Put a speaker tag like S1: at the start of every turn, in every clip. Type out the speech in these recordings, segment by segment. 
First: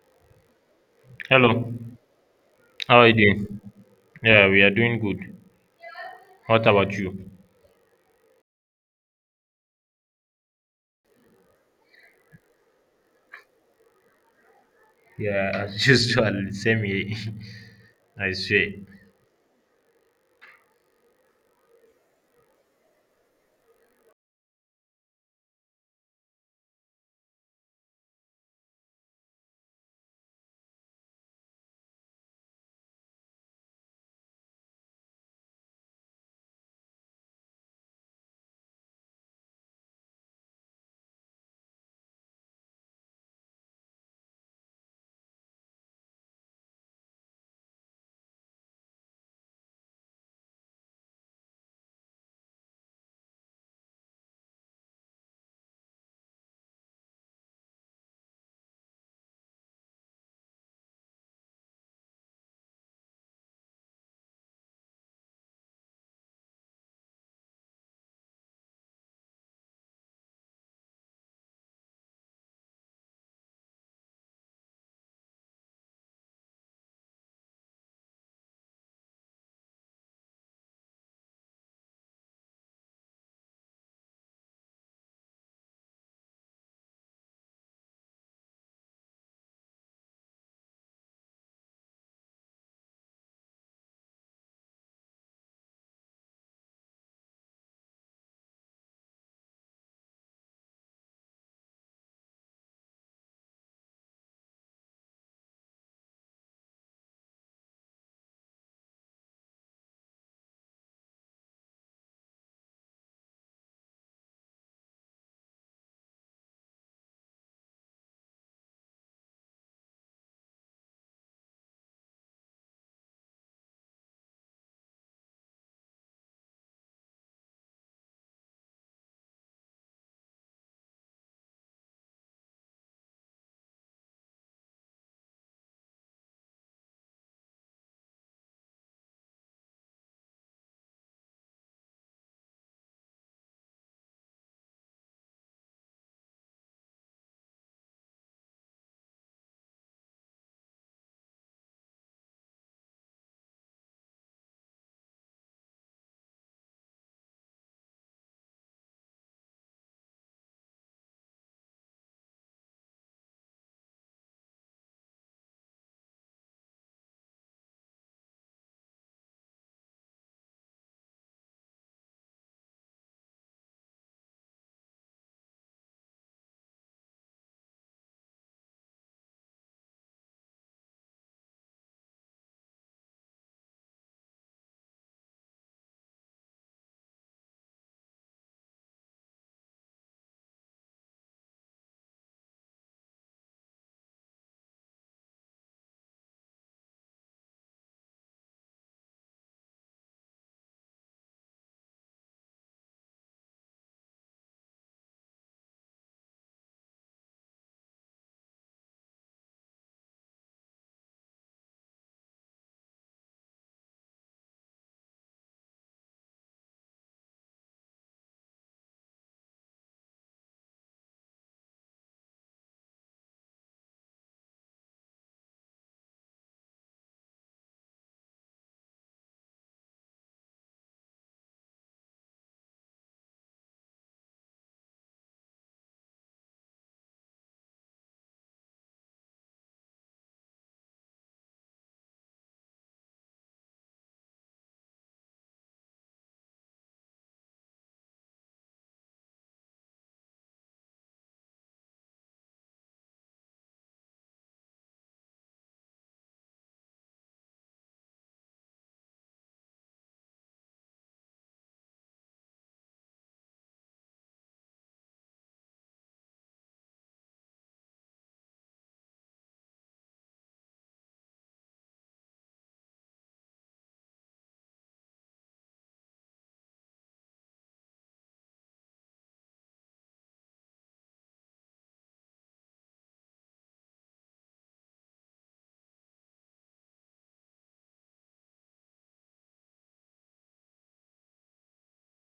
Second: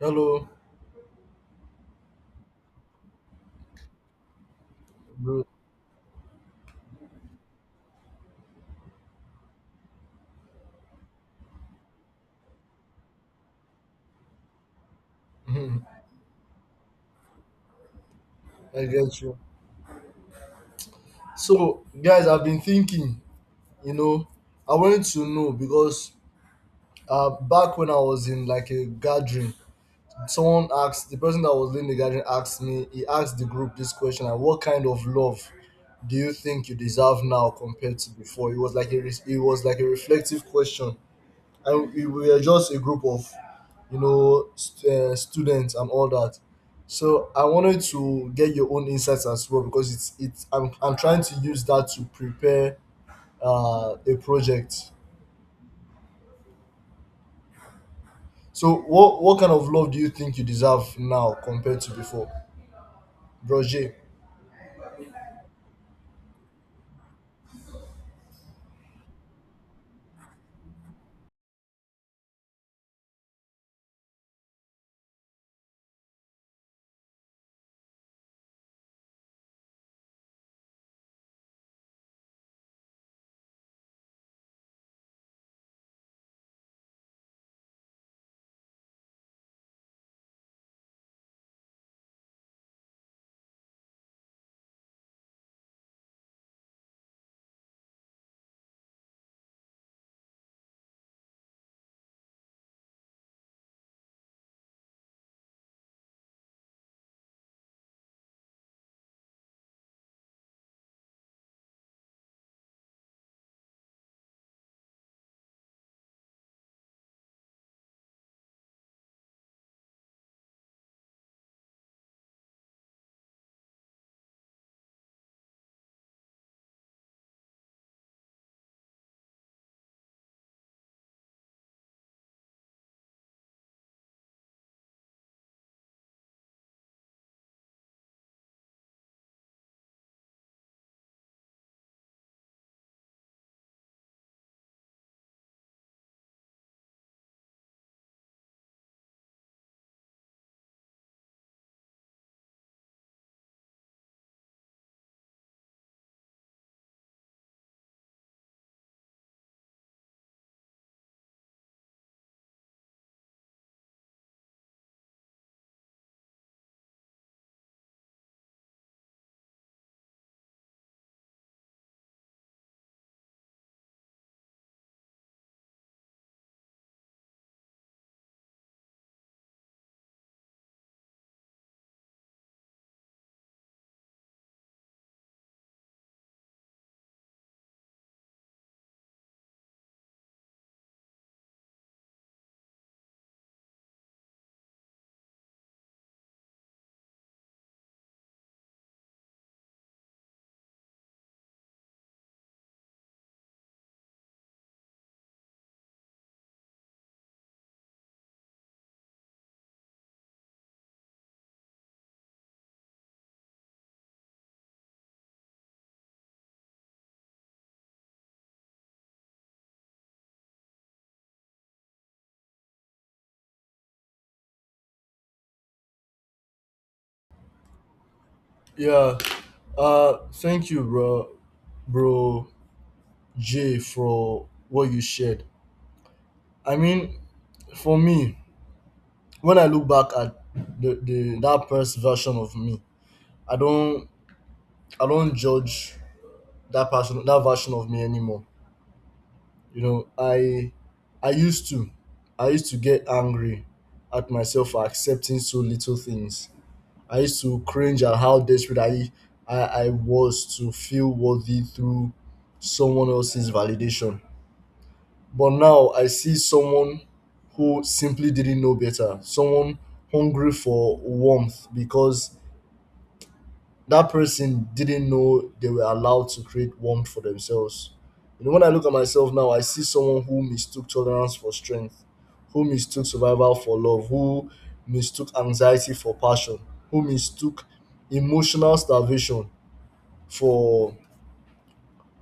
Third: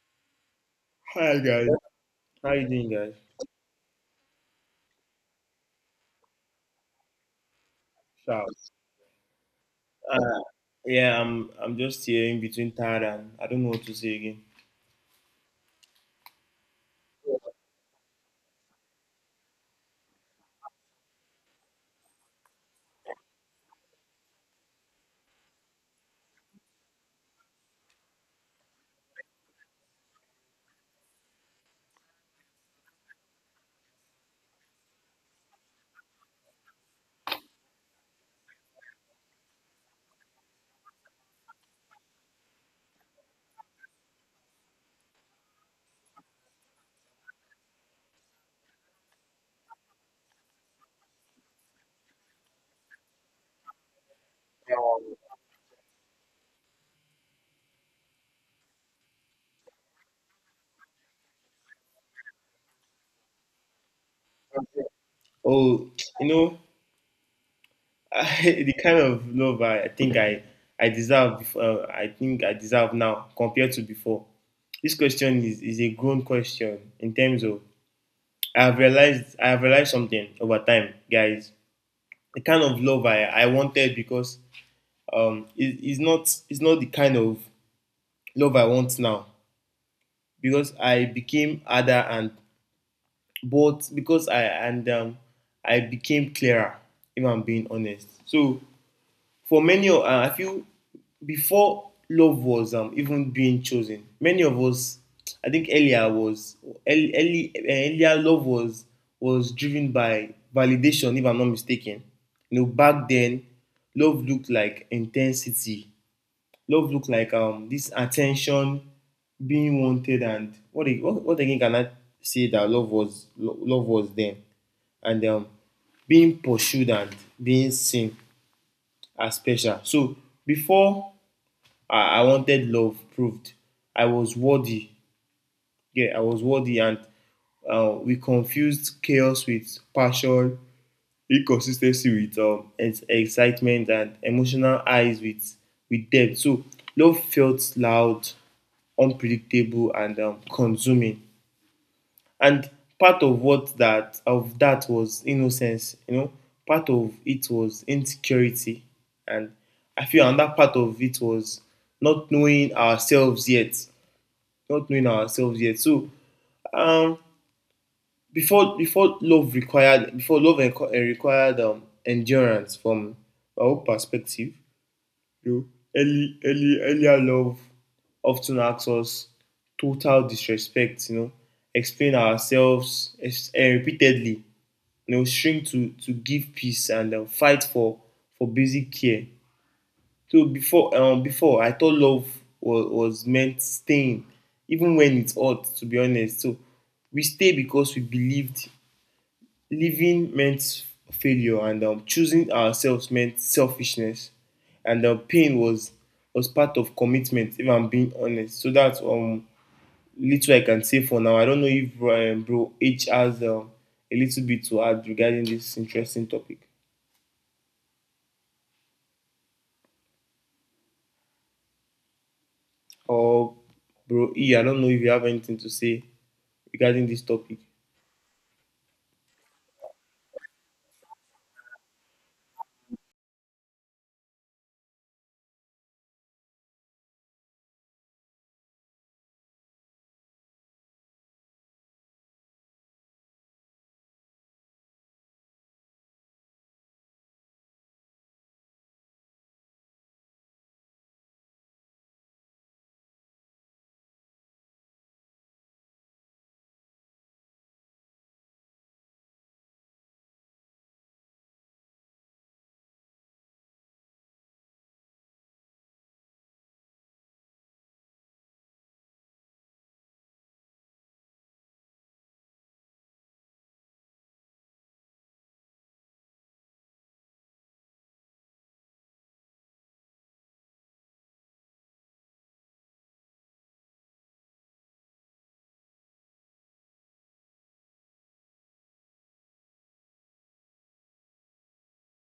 S1: Hello,
S2: Hi guys,
S3: Hello,
S2: how you doing,
S3: how are
S2: guys?
S3: you doing? Yeah, we are doing good.
S1: bro.
S3: What about you?
S2: Ciao. Uh, yeah, I'm just here in between tired and I don't know what to say again.
S3: Yeah, as usual, same here. I swear.
S1: I get you. So, guys, I've been thinking, you know, I wanted to know because back when I was in like a gathering, someone asked the person that was leading the gathering asked me, he asked the group this question, and what kind of love do you think you deserve now compared to before? It was like a reflective question, and we were just a group of you know, students and all that. So I wanted to get your own insights as well because it's I'm trying to use that to prepare a project. So what kind of love do you think you deserve now compared to before, bro J?
S2: Oh, you know, the kind of love I think I deserve before I think I deserve now compared to before. This question is a grown question in terms of I have realized something over time, guys. The kind of love I wanted because um it, it's not it's not the kind of love I want now. Because I became harder and both because I and I became clearer. If I'm being honest, so for many, I feel before love was even being chosen, many of us, I think earlier love was driven by validation. If I'm not mistaken, you know back then, love looked like intensity, love look like this attention, being wanted, and what again can I say that love was then, and being pursued and being seen as special. So before I wanted love proved I was worthy. Yeah, I was worthy, and we confused chaos with passion, inconsistency with excitement, and emotional highs with depth. So love felt loud, unpredictable, and consuming. And part of what that of that was innocence. You know, part of it was insecurity, and I feel another part of it was not knowing ourselves yet. Not knowing ourselves yet. So um, before love required endurance from our perspective. You know, early early earlier love often asks us total disrespect, you know, explain ourselves repeatedly, you know, shrink to give peace, and fight for basic care. So before I thought love was meant staying even when it's odd, to be honest. So we stay because we believed living meant failure, and choosing ourselves meant selfishness, and pain was part of commitment. If I'm being honest, so that's little I can say for now. I don't know if bro H has a little bit to add regarding this interesting topic, or bro E. I don't know if you have anything to say regarding this topic.
S1: Yeah. Thank you, bro, bro J, for what you shared. I mean, for me, when I look back at the that first version of me, I don't I don't judge that version of me anymore. You know, i used to I used to get angry at myself for accepting so little things. I used to cringe at how desperate I was to feel worthy through someone else's validation. But now I see someone who simply didn't know better, someone hungry for warmth because that person didn't know they were allowed to create warmth for themselves. You know, when I look at myself now, I see someone who mistook tolerance for strength, who mistook survival for love, who mistook anxiety for passion, who mistook emotional starvation for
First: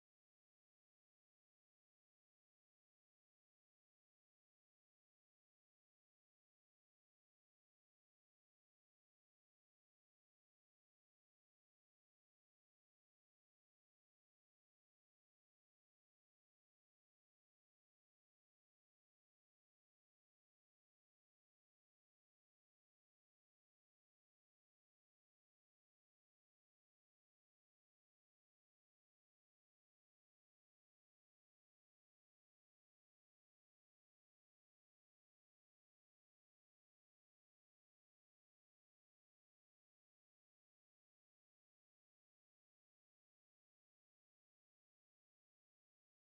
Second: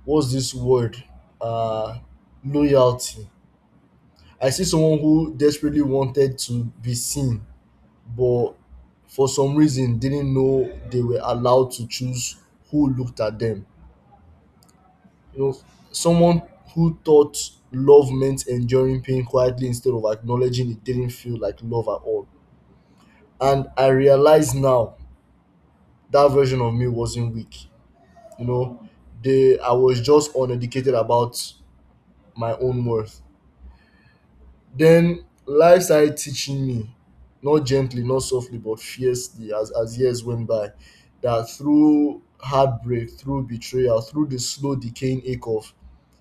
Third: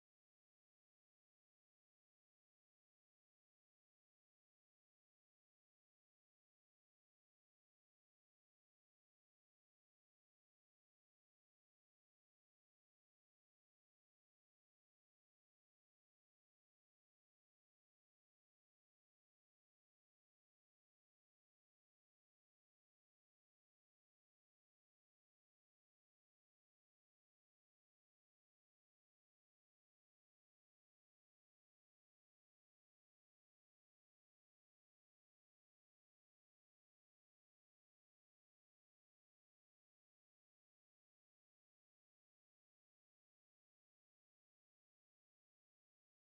S1: what's this word? Uh, loyalty. I see someone who desperately wanted to be seen, but for some reason didn't know they were allowed to choose who looked at them, you know, someone who thought love meant enduring pain quietly instead of acknowledging it didn't feel like love at all. And I realize now that version of me wasn't weak. You know, they I was just uneducated about my own worth. Then life started teaching me, not gently, not softly, but fiercely as years went by, that through heartbreak, through betrayal, through the slow decaying ache of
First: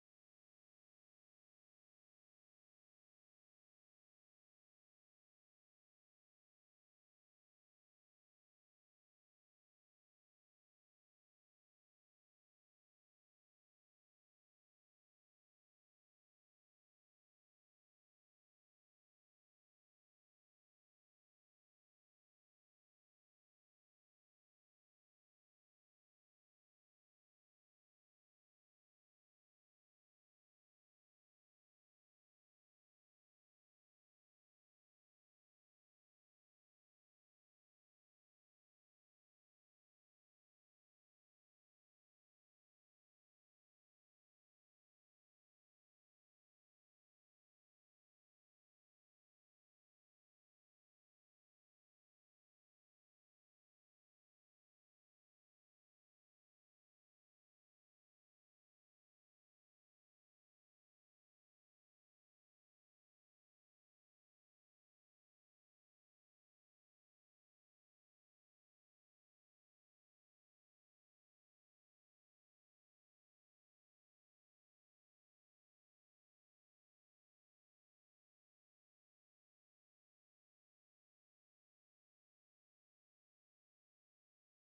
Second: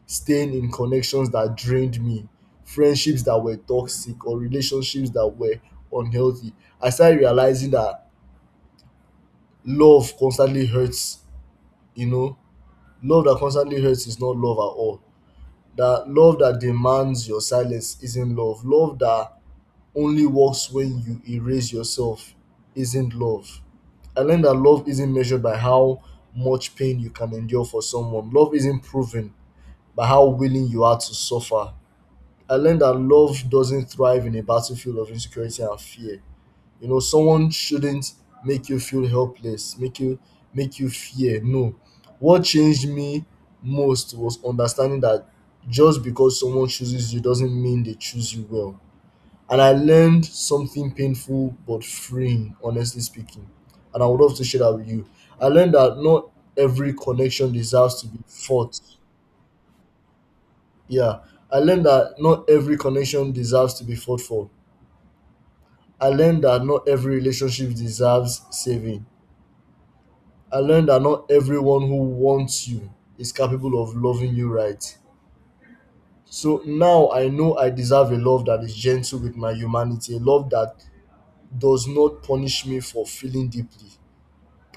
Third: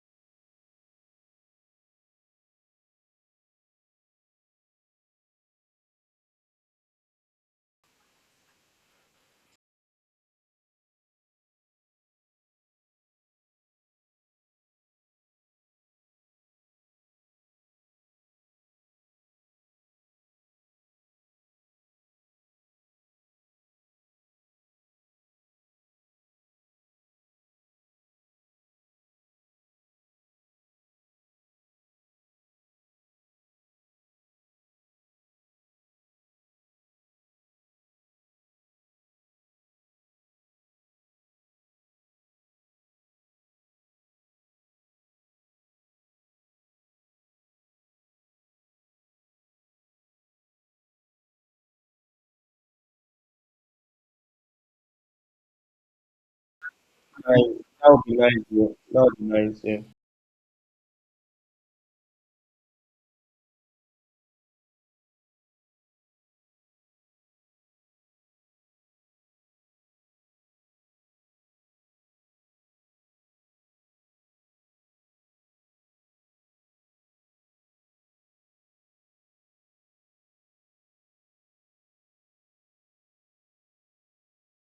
S1: staying in connections that drained me, friendships that were toxic, or relationships that were unhealthy. I started realizing that love constantly hurts, you know, love that constantly hurts is not love at all. That love that demands your silence isn't love. Love that only works when you erase yourself isn't love. I learned that love isn't measured by how much pain you can endure for someone. Love isn't proven by how willing you are to suffer. I learned that love doesn't thrive in a battlefield of insecurity and fear. You know, someone shouldn't make you feel helpless, make you fear. No. What changed me most was understanding that just because someone chooses you doesn't mean they choose you well. And I learned something painful but freeing, honestly speaking. And I would love to share that with you. I learned that not every connection
S2: Right. That
S1: deserves
S2: would
S1: to
S2: be
S1: be
S2: nice, bro.
S1: fought.
S2: That would be nice, yeah.
S1: Yeah. I learned that not every connection deserves to be fought for. I learned that not every relationship deserves saving. I learned that not everyone who wants you is capable of loving you right. So now I know I deserve a love that is gentle with my humanity, a love that does not punish me for feeling deeply.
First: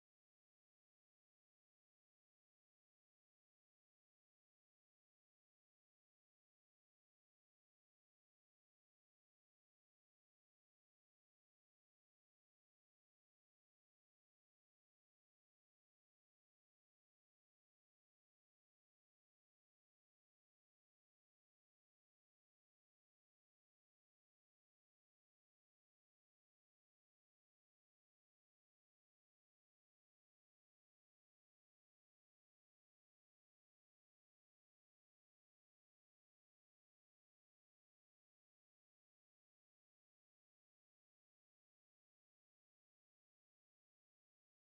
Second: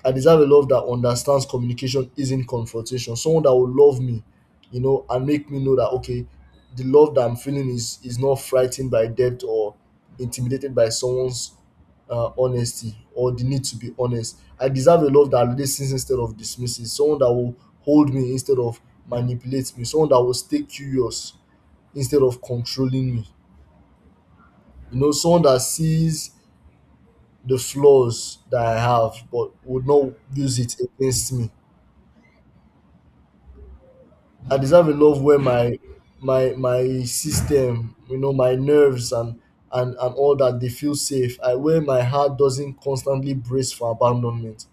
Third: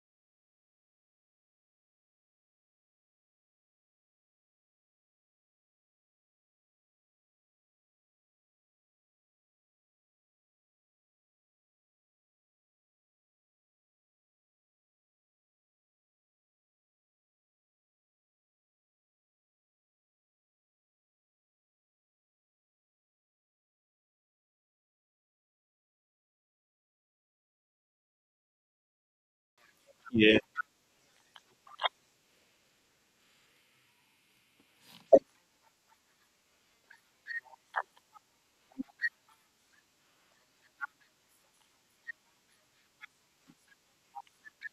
S1: I deserve a love that understands communication isn't confrontation. Someone that will love me, you know, and make me know that okay, the love that I'm feeling is not frightened by debt or intimidated by someone's honesty or the need to be honest. I deserve a love that listens instead of dismisses. Someone that will hold me instead of manipulate me. Someone that will stay curious instead of controlling me. You know, someone that sees the flaws that I have but would not
S2: Yeah.
S1: use it against me. I deserve a love where my system, you know, my nerves and and all that, they feel safe. I where my heart doesn't constantly brace for abandonment,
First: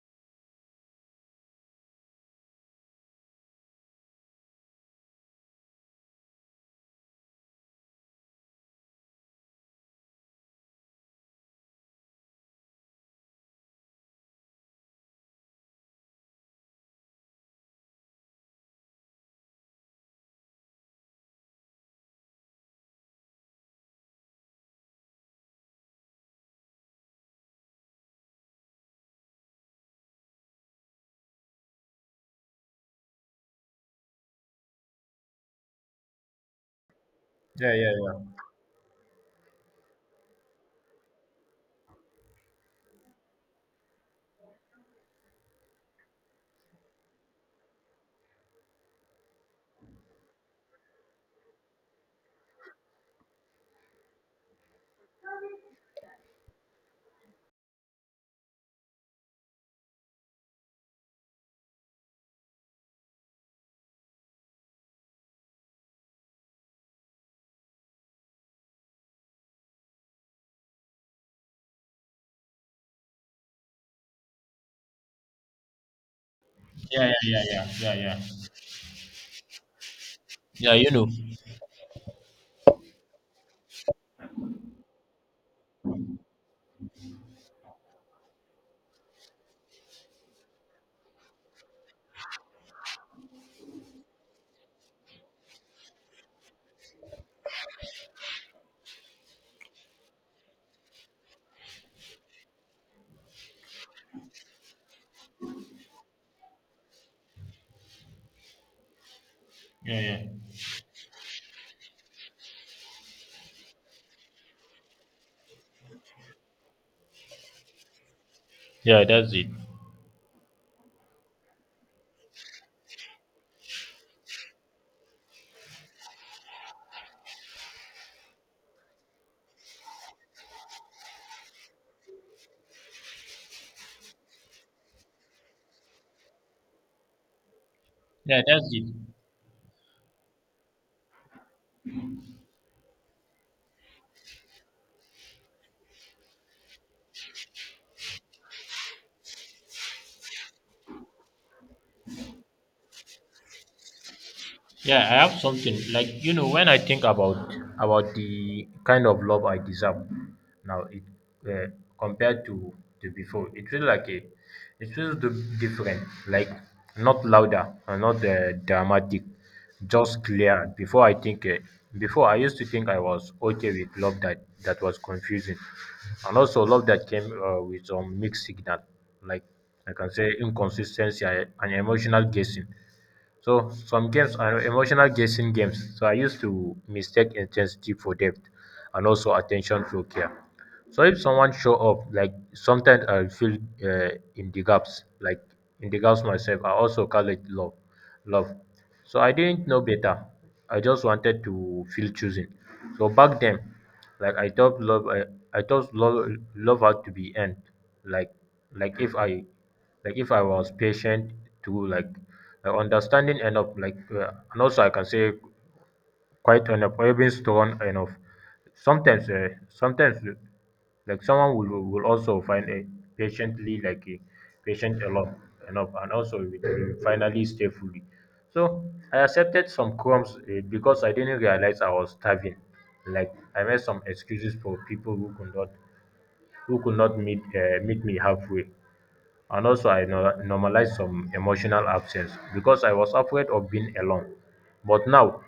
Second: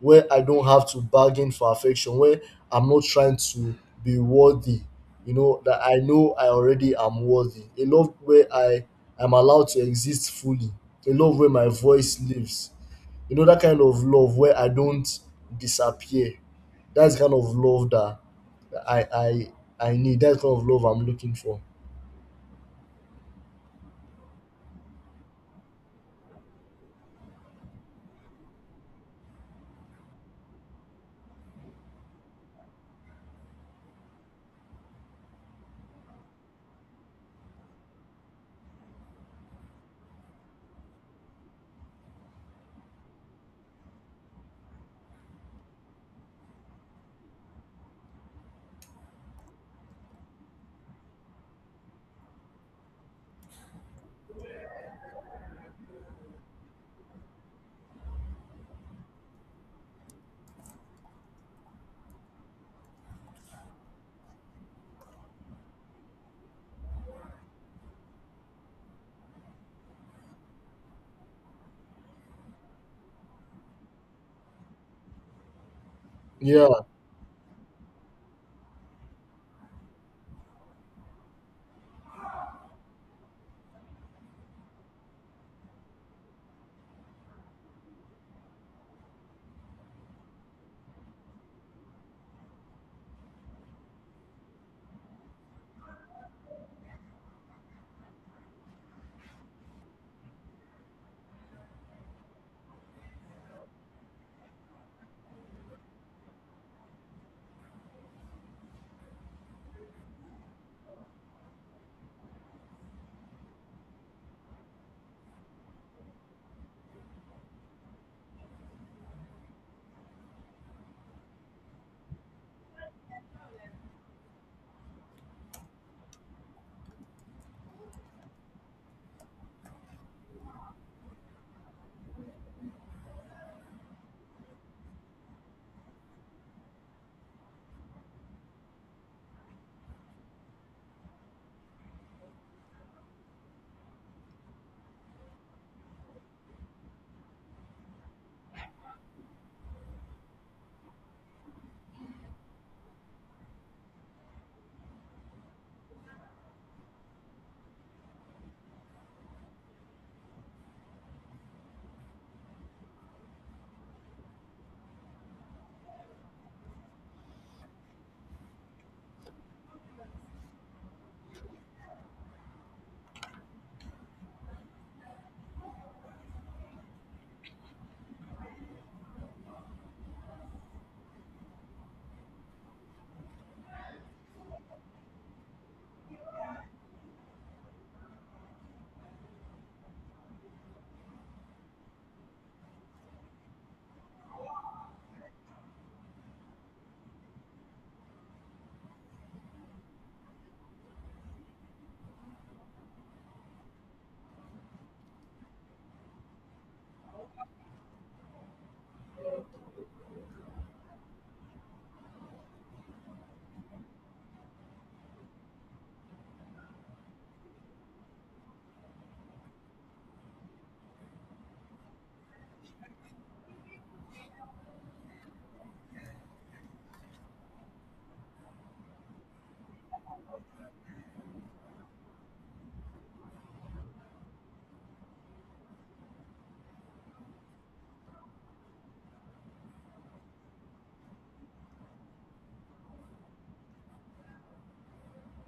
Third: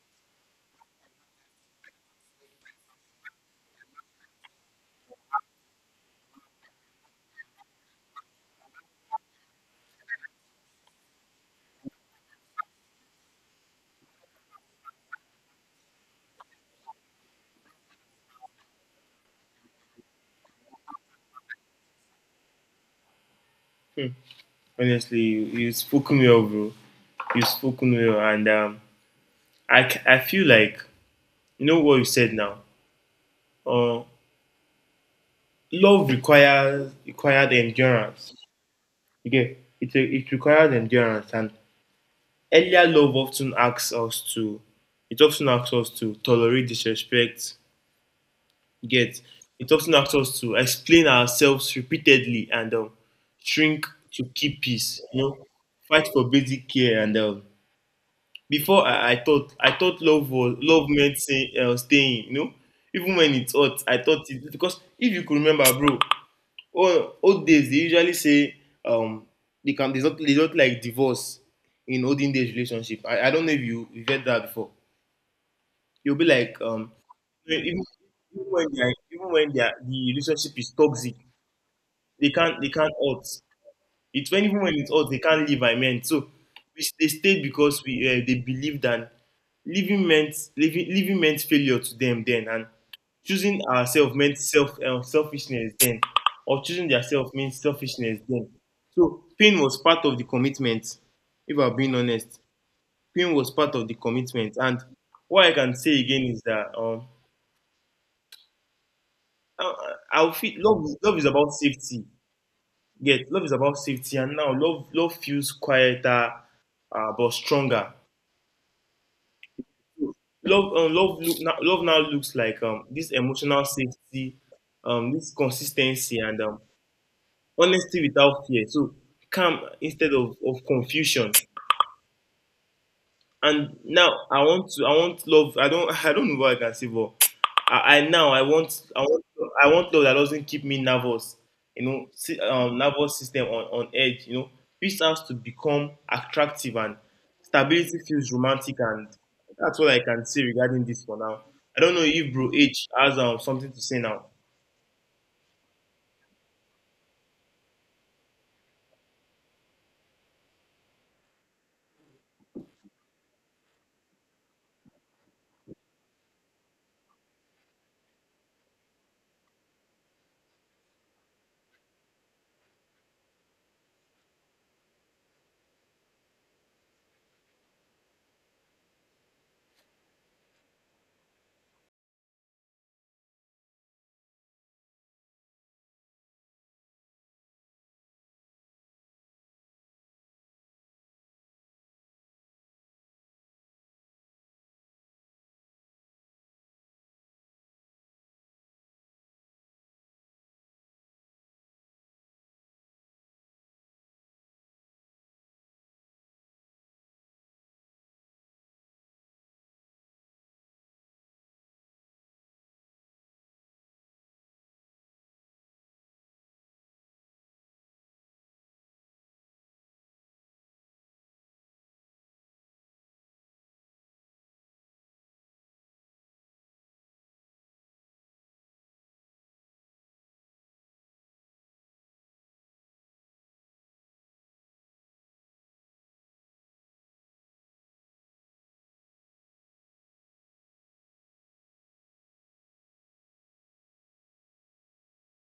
S1: where I don't have to bargain for affection, where I'm not trying to be worthy, you know, that I know I already am worthy. A love where I am allowed to exist fully. A love where my voice lives. You know, that kind of love where I don't disappear. That's the kind of love that I I I need. That kind of love I'm looking for.
S2: Hmm. Honestly, you spoken well, bro. You spoken well, and I feel like you know what you said now. Uh, love requires required
S3: Yeah, yeah,
S2: endurance.
S3: yeah.
S2: Okay, it requires endurance, and earlier love often asks us to. It often asks us to tolerate disrespect. Get It often asks us to explain ourselves repeatedly and shrink to keep peace. You know, fight for basic care and before I thought love was love meant staying, you know. Even when it's hot, I thought it, because if you could remember, bro, old days they usually say um they can they not they don't like divorce in olden days relationship. I don't know if you get that before. You'll be like
S1: Yeah,
S3: Yeah, yeah, yeah,
S2: even,
S3: yeah, yeah, yeah.
S2: even when they are, the relationship is
S3: Yeah, you know.
S2: toxic, they can't hurt. It's when even when it's hot, they can't leave. I meant. So they stayed because we they believed that living meant failure to them then, and choosing ourselves meant selfishness then, or choosing themselves meant selfishness then. So pain was part of the commitment. If I'm being honest, pain was part of the commitment. And what I can say again is that I,
S3: Yeah, yeah.
S2: I feel love is about safety. Yes, love is about safety, and now love feels quieter, but stronger.
S3: Yeah, that's it.
S2: Love now looks like this emotional safety, this consistency, and honesty without fear. So calm instead of confusion. And now I want love. I don't I don't know what I can say, but
S3: Yeah, that's it.
S2: I want love that doesn't keep me nervous, you know, nervous system on edge, you know, peace has to become attractive and stability feels romantic. And that's what I can say regarding this for now. I don't know if bro H has something to say now.
S3: Yeah, I have something. When I think about the kind of love I deserve now, it uh, compared to before, it feels like a it feels different, like not louder or not dramatic, just clear. Before, I think before I used to think I was okay with love that was confusing, and also love that came with some mixed signal, like I can say inconsistency and emotional guessing. So some games are emotional guessing games. So I used to mistake intensity for depth, and also attention for care. So if someone show up, like sometimes I feel uh, in the gaps, like in the gaps myself. I also call it love, love. So I didn't know better. I just wanted to feel chosen. So back then, like I thought love, love had to be end. Like, like, if I if I was patient to like understanding enough, like and also I can say quite enough or even strong enough. Sometimes, like someone will also find a patiently, like a patient enough and also it will finally stay fully. So I accepted some crumbs because I didn't realize I was starving. Like I made some excuses for people who could not meet meet me halfway. And also, I normalized some emotional absence because I was afraid of being alone. But now,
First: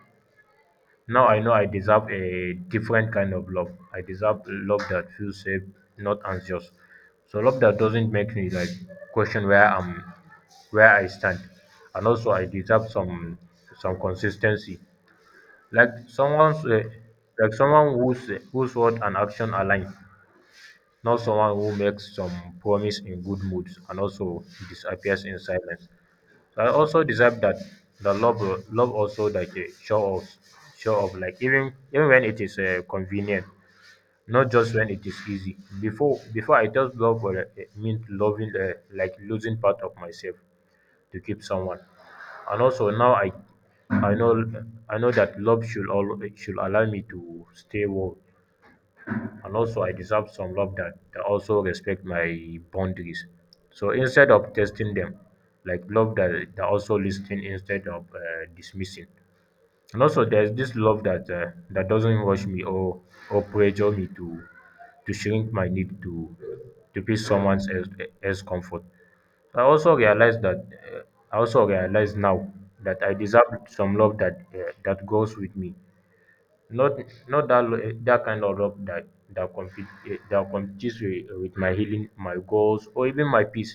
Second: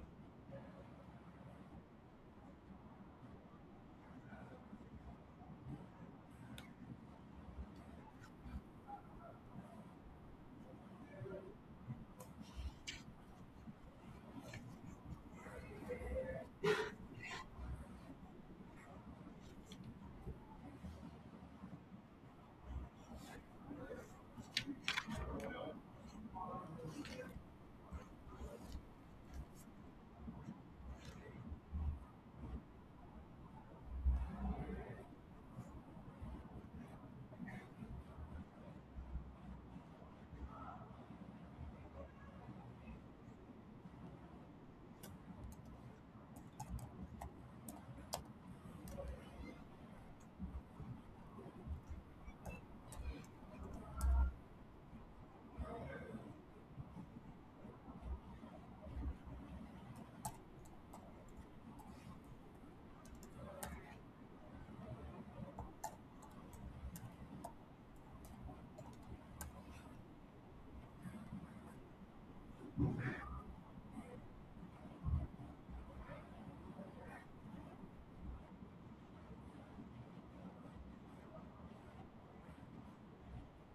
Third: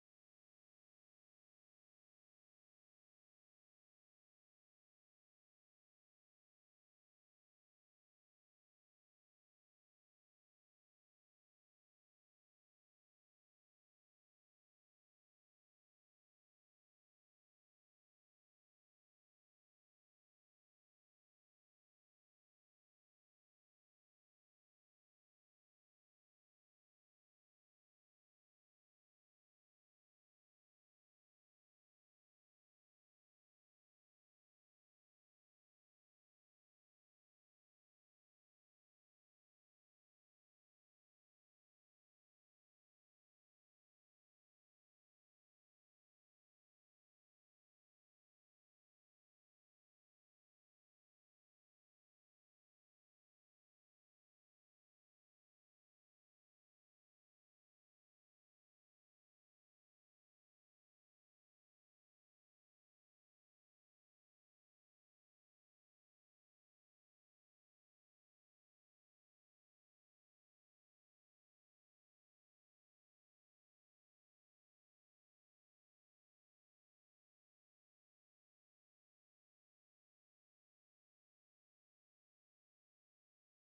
S3: now I know I deserve a different kind of love. I deserve love that feels safe, not anxious. So love that doesn't make me like question where I stand. And also, I deserve some consistency, like someone whose word and action align, not someone who makes some promise in good moods and also disappears in silence. So I also deserve that the love also, like show off like even when it is convenient, not just when it is easy. Before, I just, love meant loving, like losing part of myself to keep someone. And also, now I know I know that love should all should allow me to stay warm. And also, I deserve some love that also respect my boundaries. So instead of testing them, like love that also listening instead of dismissing. And also, there's this love that doesn't rush me or pressure me to shrink my need to be someone else, else comfort. I also realize that uh, I also realize now that I deserve some love that that goes with me, not not that lo dat kind of love that that competes with with my healing, my goals, or even my peace.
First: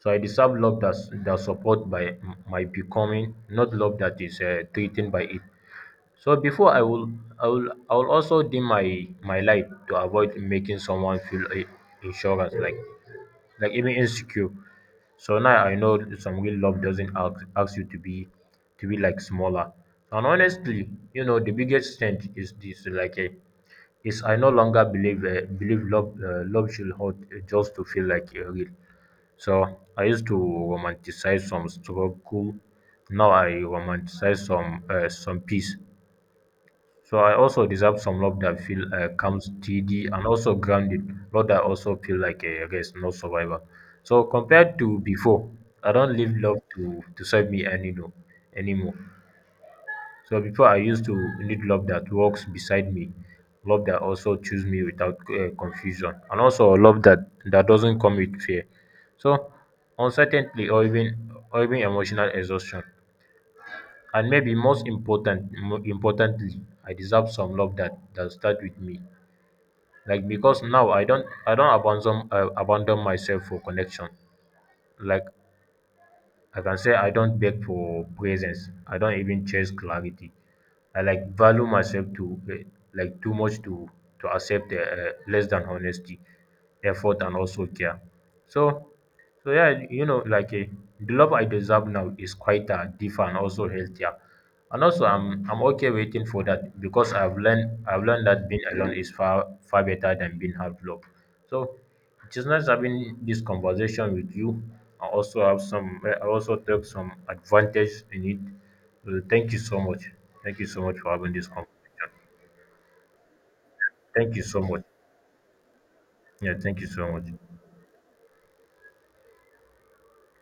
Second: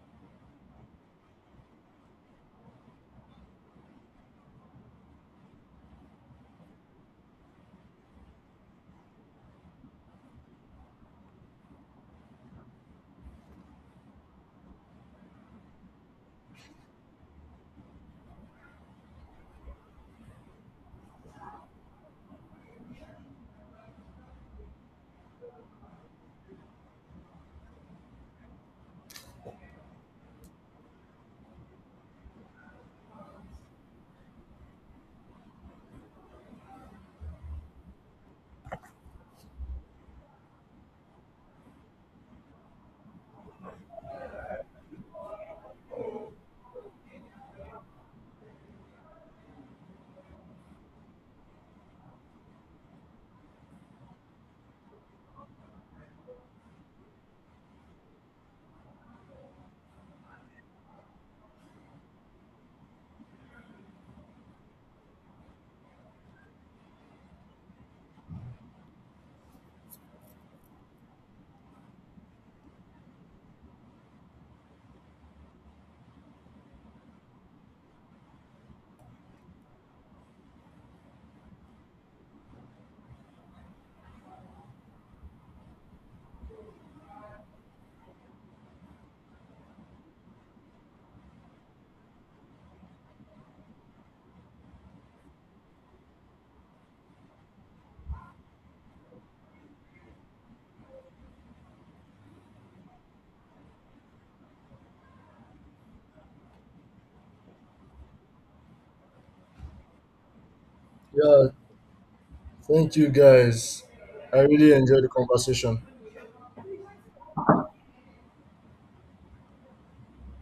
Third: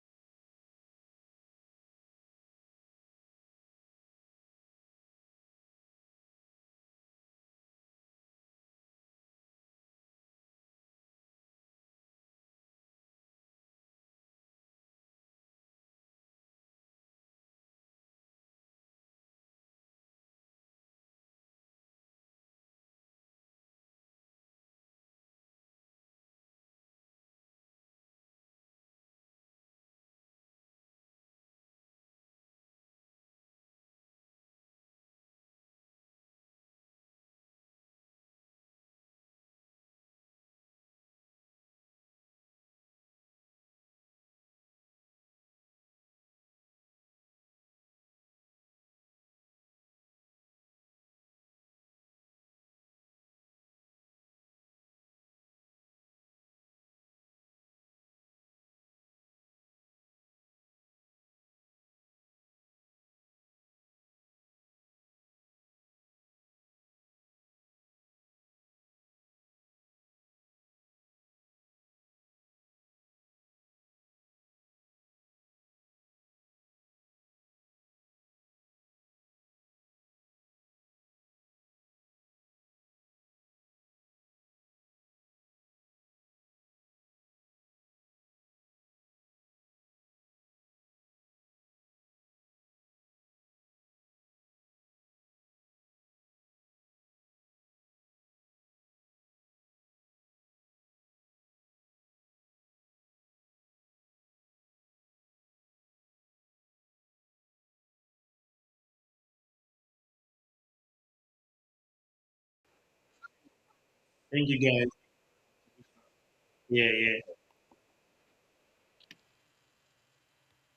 S3: So I deserve love dat that support by my becoming, not love that is by it. So before, I will also dim my light to avoid making someone feel I- insurance like even insecure. So now I know some real love doesn't ask you to be like smaller. And honestly, you know, the biggest change is this, like a is I no longer believe love love should hurt, just to feel like real. So I used to romanticize some struggle. Now I romanticize some peace. So I also deserve some love that feel calm, steady, and also grounded. Love that also feel like a rest, not survivor. So compared to before, I don't need love to serve me any no, anymore. So before I used to need love that walks beside me, love that also choose me without confusion, and also a love that doesn't come with fear. So uncertainty, or even emotional exhaustion. And maybe most importantly, I deserve some love that start with me. Like because now I don't abandon, abandon myself for connection. Like I can say I don't beg for presence. I don't even chase clarity. I like value myself to, eh, like too much to accept less than honesty, effort, and also care. So, so yeah, you know, like the love I deserve now is quite deeper and also healthier. And also, I'm okay waiting for that because I've learned that being alone is far better than being half loved. So it is nice having this conversation with you. I also have some, I also took some advantage in it. Thank you so much. Thank you so much for having this
S1: yeah.
S3: conversation.
S1: Thank you guys.
S3: Thank
S1: I
S3: you
S2: Thank you
S3: so
S1: really
S3: much.
S2: guys.
S1: enjoyed the conversation.
S3: Yeah, thank
S2: Yeah,
S3: you so much.
S2: yeah.